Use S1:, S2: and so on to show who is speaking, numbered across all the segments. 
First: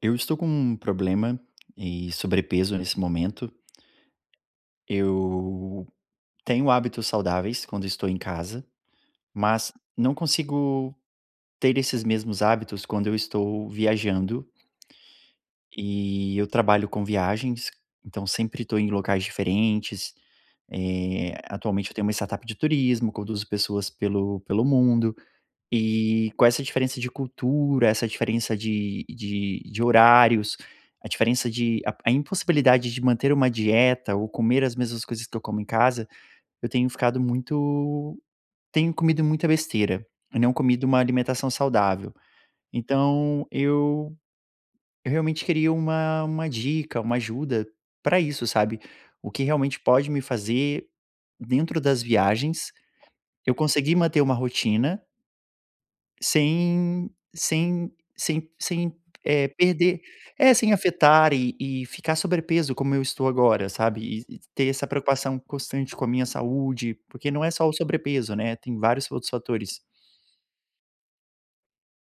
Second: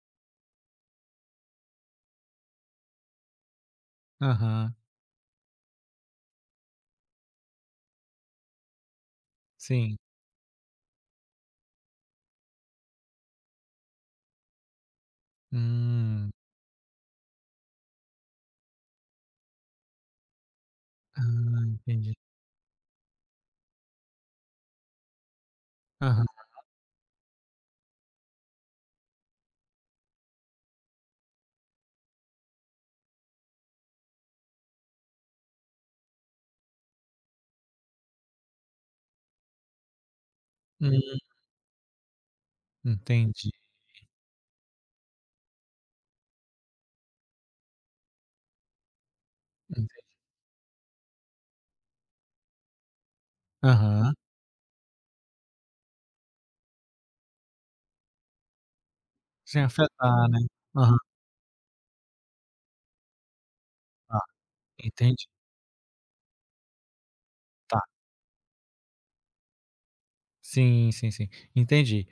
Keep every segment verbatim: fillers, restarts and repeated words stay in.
S1: Eu estou com um problema e sobrepeso nesse momento.
S2: Aham,
S1: Eu tenho hábitos saudáveis quando estou em casa, mas
S2: sim.
S1: não consigo ter esses mesmos hábitos quando eu estou viajando.
S2: Hum.
S1: E eu trabalho com viagens, então sempre estou em locais diferentes.
S2: Ah,
S1: Eh, atualmente eu tenho uma
S2: entendi.
S1: startup de turismo, conduzo pessoas pelo, pelo mundo.
S2: Aham.
S1: E com essa diferença de cultura, essa diferença de de de horários, a diferença de a a impossibilidade de manter uma dieta ou comer as mesmas coisas que eu como em casa, eu tenho ficado muito tenho comido muita besteira, e não comido uma
S2: Hum,
S1: alimentação saudável. Então
S2: entendi,
S1: eu eu realmente queria uma uma dica, uma ajuda para isso, sabe. O que realmente
S2: enten
S1: pode me fazer, dentro das viagens, eu conseguir
S2: aham.
S1: manter uma rotina. Sem sem sem sem, eh,
S2: Sem
S1: perder
S2: afetar, né.
S1: é, sem
S2: Aham,
S1: afetar e e ficar sobrepeso como eu estou agora, sabe,
S2: tá,
S1: e e ter essa
S2: entendi.
S1: preocupação constante com a minha saúde, porque não é só o
S2: Tá.
S1: sobrepeso, né, tem vários outros fatores.
S2: Sim, sim, sim, entendi.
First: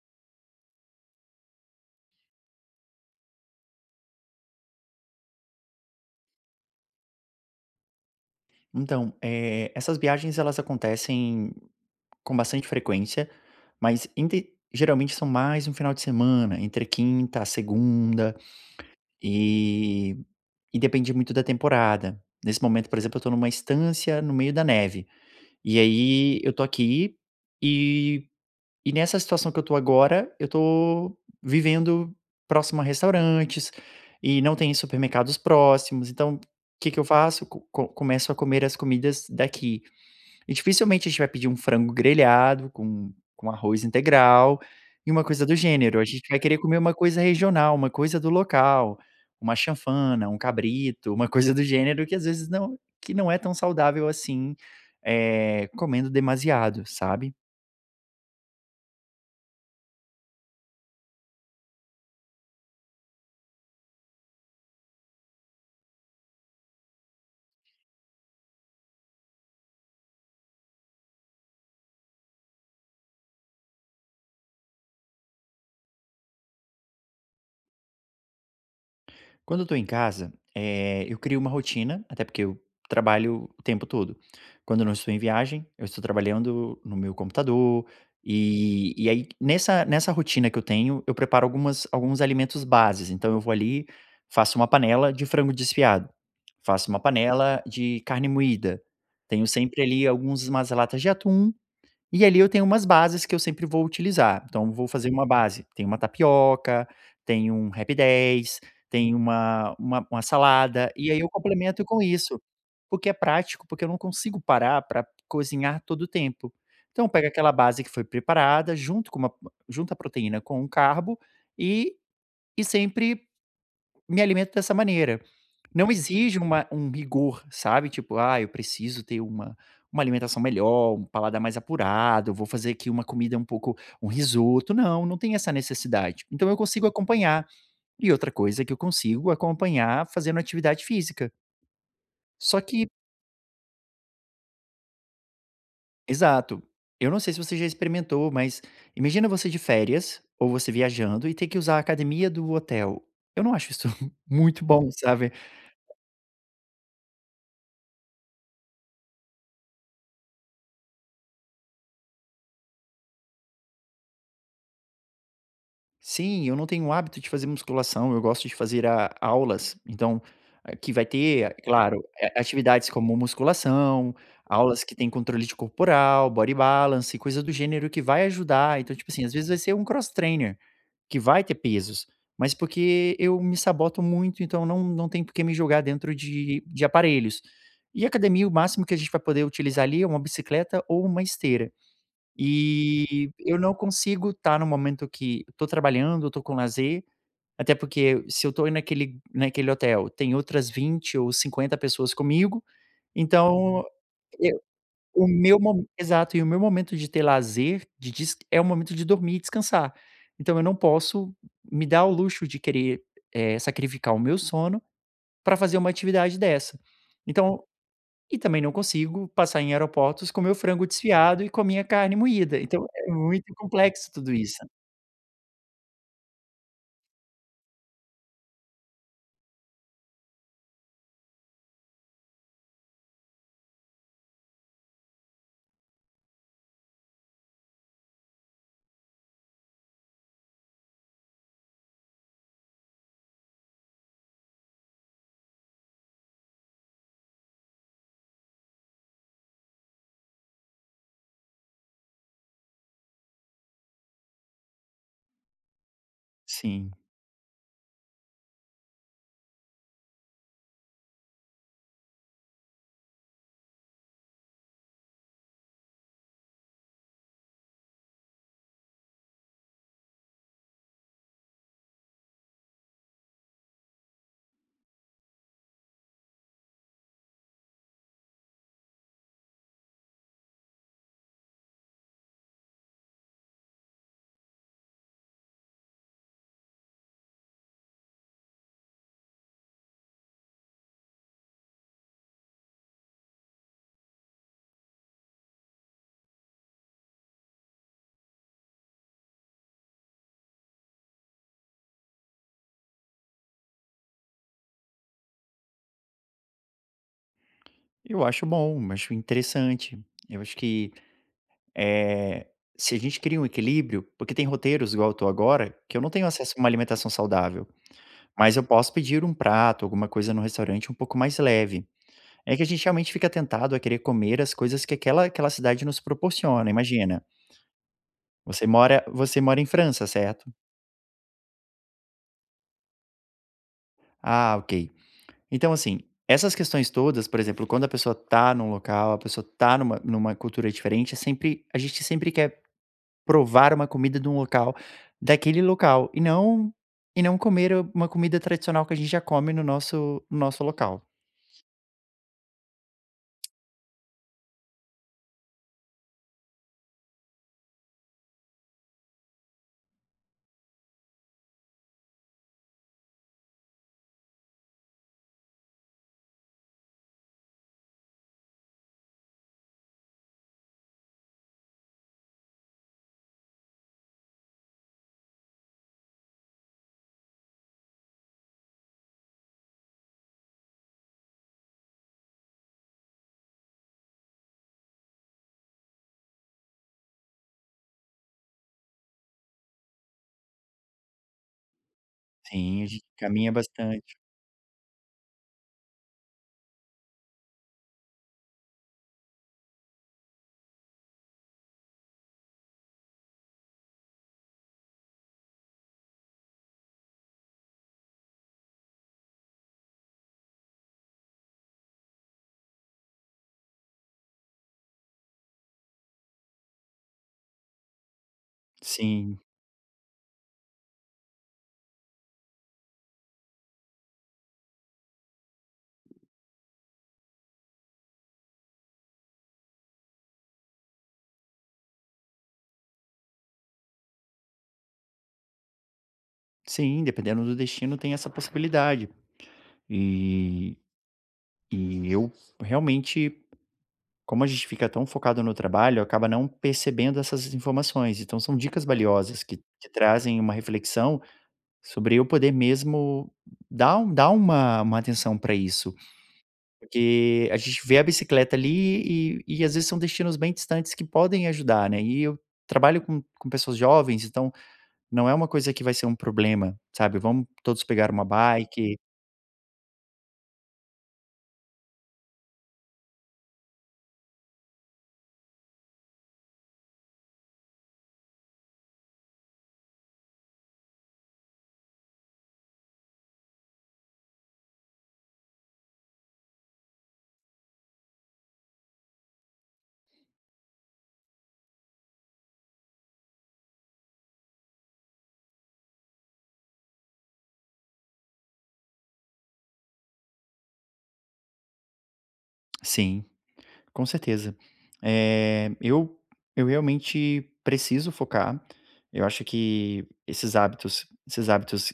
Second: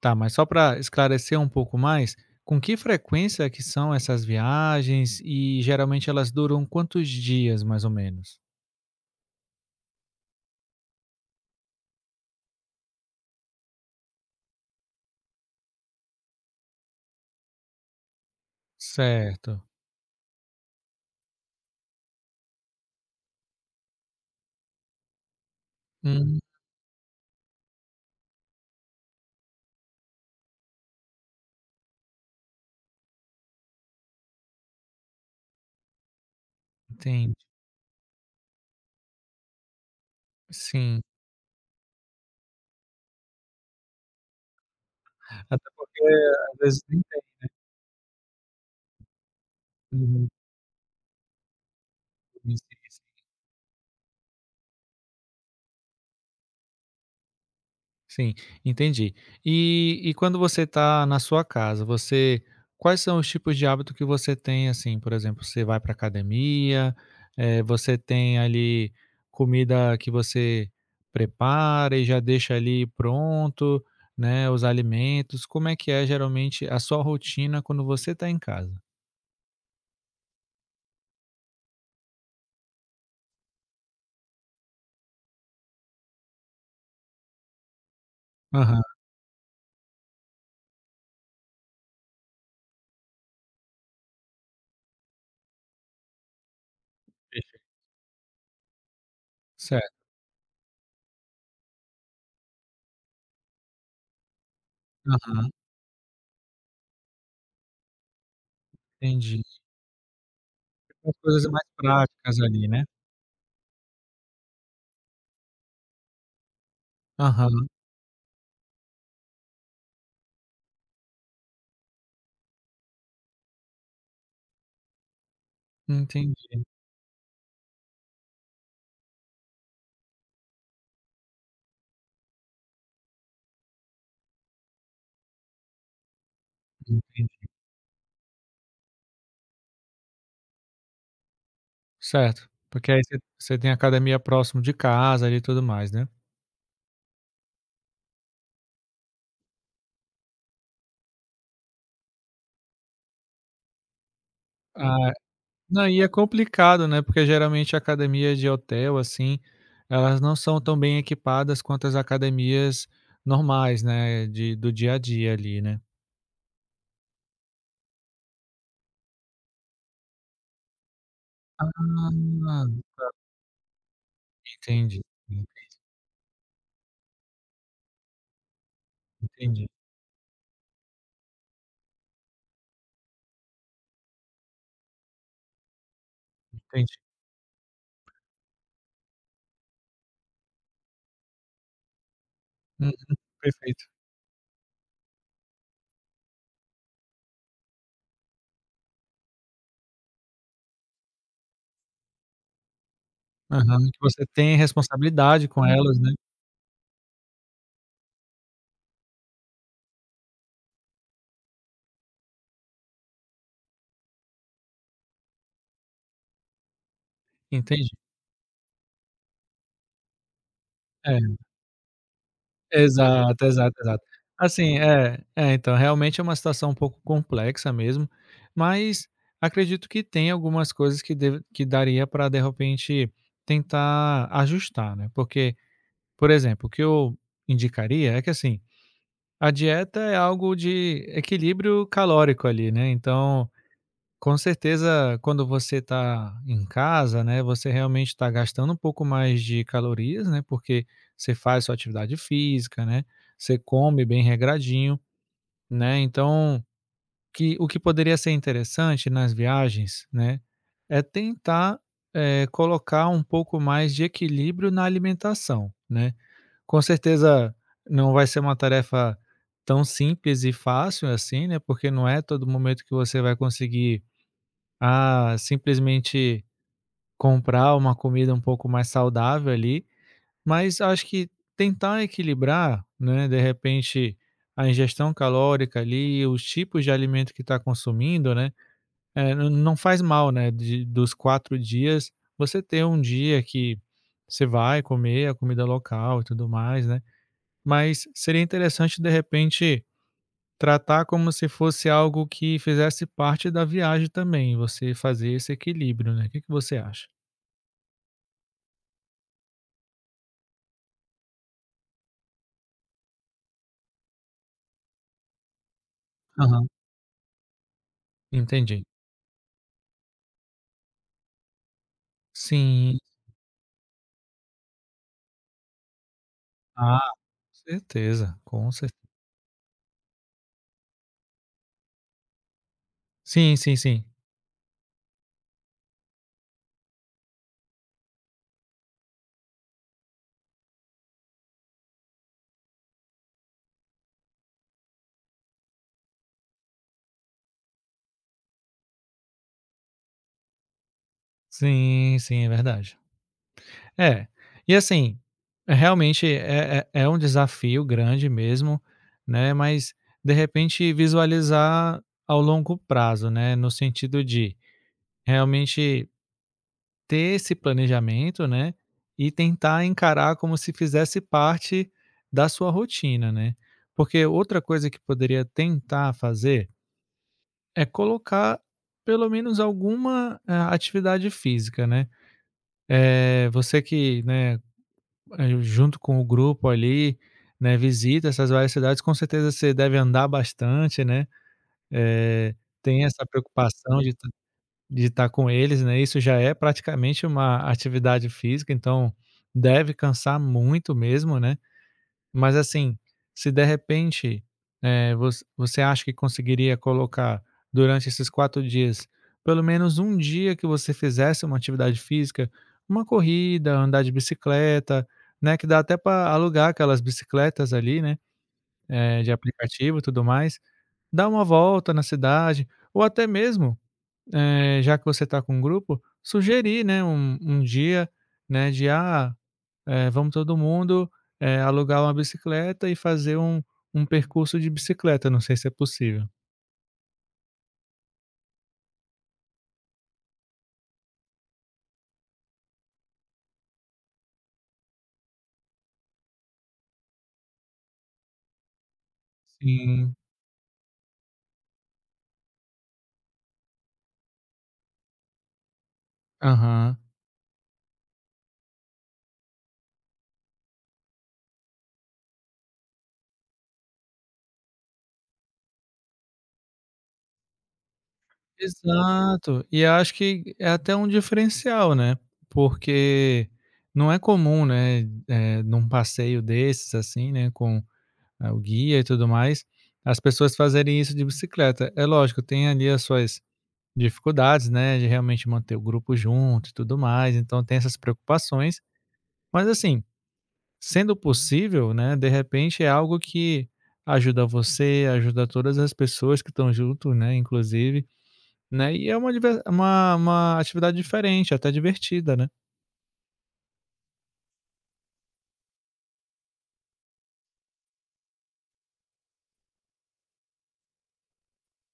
S2: Tá, mas só para esclarecer um pouco mais, com que frequência é que são essas viagens e geralmente elas duram quantos dias, mais ou menos?
S1: Então, eh, essas viagens elas acontecem com bastante frequência, mas inte geralmente são mais no final de semana, entre quinta a segunda,
S2: Certo.
S1: e e depende muito da temporada. Nesse momento, por exemplo, eu estou numa estância no meio da neve. E
S2: Hum,
S1: aí eu tô aqui e e nessa situação que eu tô agora, eu tô vivendo próximo a restaurantes e não tem supermercados próximos, então o que que eu
S2: entendi.
S1: faço? Co co Começo a comer as comidas daqui. E
S2: Sim.
S1: dificilmente a gente vai pedir um frango grelhado com com arroz integral e uma coisa do
S2: Até
S1: gênero.
S2: porque
S1: A gente vai
S2: às
S1: querer comer
S2: vezes
S1: uma
S2: nem tem.
S1: coisa regional, uma coisa do local, uma chanfana,
S2: Uhum,
S1: um cabrito, uma coisa do gênero que às vezes
S2: sim, sim.
S1: não que não é tão saudável assim, eh, comendo demasiado, sabe?
S2: Sim, entendi. E e quando você está na sua casa, você quais são os tipos de hábito que você tem, assim? Por exemplo, você vai para academia, eh, você tem ali comida que você prepara e já deixa ali pronto, né, os alimentos. Como é que é geralmente a sua rotina quando você está em casa?
S1: Quando eu tô em casa, eh, eu crio uma rotina, até porque eu trabalho o tempo todo. Quando eu não estou em viagem, eu estou trabalhando no meu computador,
S2: Aham,
S1: e e aí nessa nessa rotina que eu tenho, eu preparo algumas alguns alimentos bases, então eu vou ali, faço uma panela de frango desfiado, faço uma panela
S2: perfeito.
S1: de carne moída, tenho sempre
S2: Certo.
S1: ali alguns umas latas de atum e ali eu tenho umas bases que eu sempre vou utilizar. Então vou fazer uma
S2: Aham,
S1: base, tem uma tapioca, tem um rap dez, tem
S2: entendi.
S1: uma uma uma salada, e
S2: São
S1: aí eu
S2: coisas mais
S1: complemento com isso,
S2: práticas ali, né?
S1: porque é prático, porque eu não consigo parar para cozinhar todo o tempo. Então pega aquela
S2: Aham,
S1: base que foi preparada, junto com uma junto a proteína com um carbo, e e sempre me alimento dessa maneira. Não exige
S2: entendi,
S1: uma um rigor, sabe, tipo: "Ah, eu preciso ter uma uma alimentação melhor, um paladar mais apurado, eu vou fazer aqui uma comida um pouco um risoto", não, não tem essa necessidade. Então eu consigo
S2: entendi.
S1: acompanhar. E outra coisa é que eu consigo acompanhar fazendo atividade física.
S2: Certo,
S1: Só que
S2: porque aí você você tem academia próximo de casa ali e tudo mais, né.
S1: exato. Eu não sei se você já experimentou, mas imagina você de férias ou você viajando e ter que usar a academia do hotel. Eu não acho isso muito bom,
S2: Ah,
S1: sabe.
S2: não, e é complicado, né, porque geralmente academias de hotel, assim, elas não são tão bem equipadas quanto as academias normais, né, de do dia a dia ali, né.
S1: Sim, eu não tenho o hábito de fazer musculação, eu gosto de fazer a aulas, então, eh, que vai ter, é claro,
S2: Ah,
S1: a atividades como musculação, aulas que
S2: entendi,
S1: tem controle de corporal, body balance e coisa do gênero que vai ajudar, então, tipo assim, às vezes vai
S2: entendi,
S1: ser um cross trainer, que vai ter pesos, mas porque eu me saboto muito, então não não tem por que me jogar dentro de de
S2: entendi.
S1: aparelhos. E academia, o máximo que a gente vai poder utilizar ali é uma bicicleta ou uma esteira.
S2: Uhum,
S1: E eu não
S2: perfeito.
S1: consigo estar no momento que estou trabalhando, estou com lazer, até porque se eu estou naquele naquele hotel, tem outras vinte ou cinquenta pessoas comigo, então
S2: Aham, que você tem
S1: eu o
S2: responsabilidade
S1: meu
S2: com
S1: mo
S2: elas, né.
S1: exato, e o meu momento de ter lazer, de des é o momento de dormir e descansar. Então eu não posso me dar o luxo de querer, eh, sacrificar o meu sono para fazer uma atividade dessa. Então
S2: Entendi,
S1: e também não consigo passar em aeroportos com meu frango
S2: é.
S1: desfiado e com a minha carne moída. Então é
S2: Exato,
S1: muito
S2: exato, exato.
S1: complexo tudo isso.
S2: Assim, é, é, então, realmente é uma situação um pouco complexa mesmo, mas acredito que tem algumas coisas que deve que daria para de repente tentar ajustar, né, porque, por exemplo, o que eu indicaria é que, assim, a dieta é algo de equilíbrio calórico ali, né, então com certeza, quando você está em casa, né, você realmente está gastando um pouco mais de calorias, né, porque você faz sua atividade física, né, você come bem regradinho, né, então
S1: Sim,
S2: que, o que poderia ser interessante nas viagens, né, é tentar, eh, colocar um pouco mais de equilíbrio na alimentação, né. Com certeza não vai ser uma tarefa tão simples e fácil assim, né, porque não é todo momento que você vai conseguir a simplesmente comprar uma comida um pouco mais saudável ali, mas acho que tentar equilibrar, né, de repente a ingestão calórica ali, os tipos de alimento que está consumindo, né, eh, n- não faz mal, né, de- dos quatro dias, você ter um dia que você vai comer a comida local e tudo mais, né, mas seria interessante de repente tratar como se fosse algo que fizesse parte da viagem também, você fazer esse equilíbrio, né. O que que você acha?
S1: eu acho bom, acho interessante. Eu acho que, eh, se a gente cria um equilíbrio porque tem roteiros igual eu tô agora, que eu não tenho acesso a uma
S2: Aham.
S1: alimentação saudável, mas eu
S2: Entendi.
S1: posso pedir um prato, alguma coisa no restaurante um pouco mais leve. É que a gente
S2: Sim.
S1: realmente fica tentado a querer comer as coisas que aquela aquela cidade nos proporciona.
S2: Ah,
S1: Imagina,
S2: com certeza,
S1: você
S2: com
S1: mora
S2: certeza.
S1: você mora em França, certo?
S2: Sim, sim, sim.
S1: Ah, ok. Então, assim, essas questões todas, por exemplo, quando a pessoa tá num local, a pessoa tá numa numa cultura diferente, é sempre a gente sempre quer provar uma comida de um local, daquele local, e não e não comer uma comida tradicional que a gente já come no nosso no nosso local.
S2: Sim, sim, é verdade. É, e assim, realmente é é é um desafio grande mesmo, né, mas de repente visualizar ao longo prazo, né, no sentido de realmente ter esse planejamento, né, e tentar encarar como se fizesse parte da sua rotina, né. Porque outra coisa que poderia tentar fazer é colocar pelo menos alguma, ah, atividade física, né. Eh, você que, né, eh, junto com o grupo ali, né, visita essas várias cidades, com certeza você deve andar bastante, né, eh,
S1: Sim, a
S2: tem
S1: gente
S2: essa
S1: caminha
S2: preocupação de
S1: bastante.
S2: de estar com eles, né, isso já é praticamente uma atividade física, então deve cansar muito mesmo, né. Mas assim, se de repente, eh, voc você acha que conseguiria colocar durante esses quatro dias, pelo menos um dia que você fizesse uma atividade física, uma corrida, andar de bicicleta, né, que dá até para alugar aquelas bicicletas ali, né, eh, de
S1: Sim,
S2: aplicativo e tudo mais, dar uma volta na cidade, ou até mesmo, eh, já que você está com um grupo, sugerir, né, um, um dia, né, de ah, eh, vamos todo mundo, eh, alugar uma bicicleta e fazer um, um percurso de bicicleta. Não sei se é possível.
S1: sim, dependendo do destino tem essa possibilidade. E e eu realmente como a gente fica tão focado no trabalho, acaba não percebendo essas informações. Então, são dicas valiosas que, que
S2: Sim,
S1: trazem uma reflexão sobre eu poder mesmo dar, um- dar uma, uma atenção para isso.
S2: aham.
S1: Porque a gente vê a bicicleta ali e, e às vezes são destinos bem distantes que podem ajudar, né? E eu trabalho com, com pessoas jovens, então não é uma coisa que vai ser um problema, sabe? Vamos todos pegar uma bike.
S2: Exato. E acho que é até um diferencial, né? Porque não é comum, né, eh, num passeio desses, assim, né, com ah, o guia e tudo mais, as pessoas fazerem isso de bicicleta. É lógico, tem ali as suas dificuldades, né, de realmente manter o grupo junto e tudo mais, então tem essas preocupações, mas assim, sendo possível, né, de repente é algo que ajuda você, ajuda todas as pessoas que estão junto, né, inclusive, né, e é uma diver uma uma atividade diferente, até divertida, né.
S1: Sim. Com certeza. Eh, eu eu realmente preciso focar. Eu acho que esses hábitos esses hábitos,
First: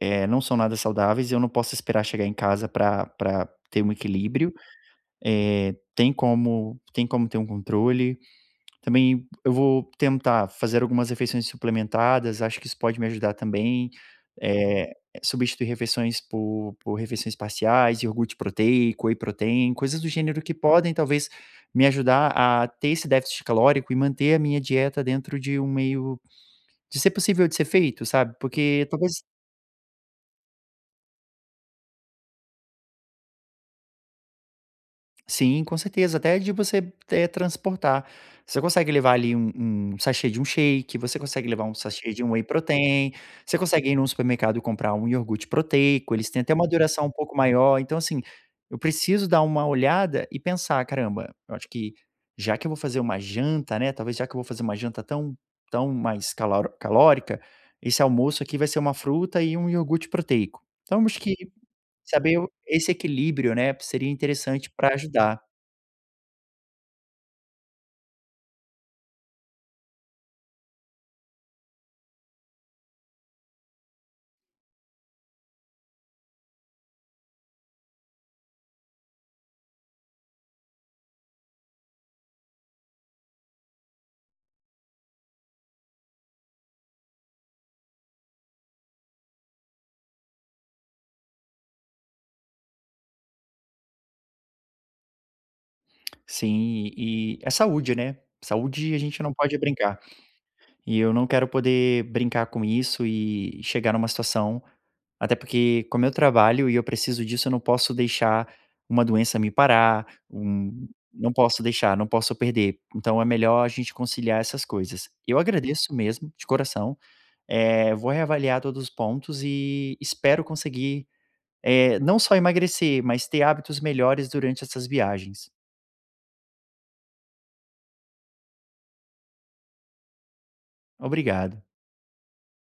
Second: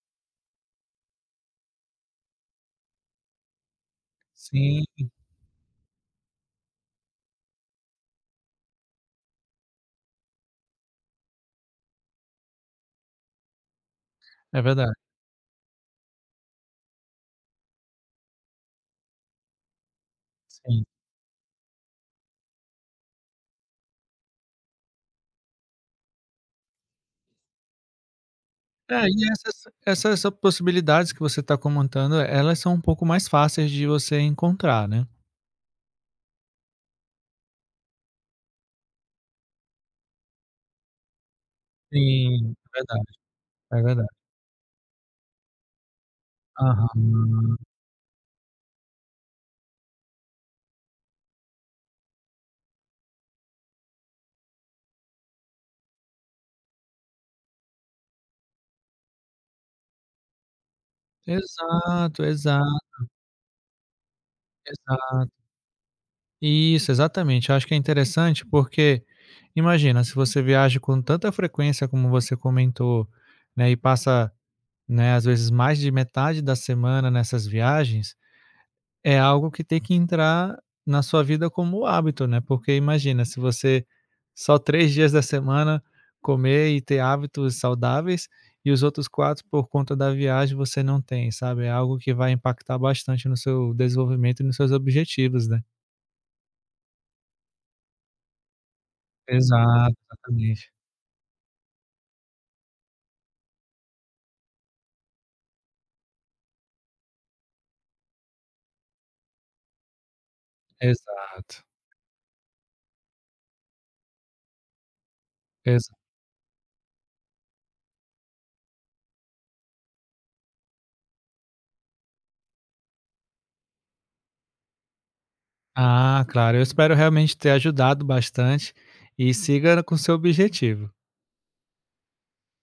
S1: eh, não são nada saudáveis e eu não posso esperar chegar em casa para ter um equilíbrio.
S2: Sim,
S1: Eh, tem como tem como ter um controle, também eu vou tentar fazer algumas refeições suplementadas, acho que isso pode me ajudar também,
S2: é
S1: eh,
S2: verdade,
S1: substituir refeições por por refeições parciais, iogurte proteico, whey protein, coisas do gênero que
S2: sim.
S1: podem talvez me ajudar a ter esse déficit calórico e manter a minha dieta dentro de um meio de ser possível de ser feito, sabe, porque
S2: É,
S1: talvez
S2: e essas essas possibilidades que você está comentando, elas são um pouco mais fáceis de você encontrar, né.
S1: sim, com certeza. Até de você, eh, transportar. Você consegue levar ali um um sachê de um shake, você consegue levar um sachê de um whey
S2: Sim, é
S1: protein,
S2: verdade,
S1: você
S2: é
S1: consegue ir num
S2: verdade.
S1: supermercado e comprar um iogurte proteico, eles têm até uma duração um pouco
S2: Aham.
S1: maior. Então, assim, eu preciso dar uma olhada e pensar: "Caramba, eu acho que já que eu vou fazer uma janta, né, talvez já que eu vou fazer uma janta tão tão mais calor calórica, esse almoço aqui vai ser uma fruta e um iogurte proteico". Então, acho que
S2: Exato,
S1: saber o
S2: exato,
S1: esse equilíbrio, né, seria interessante para
S2: exato.
S1: ajudar.
S2: Isso, exatamente. Eu acho que é interessante porque, imagina, se você viaja com tanta frequência como você comentou, né, e passa, né, às vezes mais de metade da semana nessas viagens, é algo que tem que entrar na sua vida como hábito, né, porque imagina, se você só três dias da semana comer e ter hábitos saudáveis, e os outros quatro por conta da viagem você não tem, sabe, é algo que vai impactar bastante no seu desenvolvimento e nos seus objetivos, né.
S1: Sim, e é saúde, né. Saúde a gente não pode
S2: Exato,
S1: brincar.
S2: exatamente.
S1: E eu não quero poder brincar com isso e chegar numa situação até porque como eu trabalho e eu preciso disso, eu não posso deixar uma doença me parar, um não posso
S2: Exato,
S1: deixar, não posso perder. Então é melhor a gente conciliar essas coisas. Eu
S2: exa
S1: agradeço mesmo, de coração, eh, vou reavaliar todos os pontos e espero conseguir, eh, não só emagrecer, mas ter hábitos melhores durante essas viagens.
S2: Ah, claro, eu espero realmente ter ajudado bastante e siga com seu objetivo.
S1: Obrigado.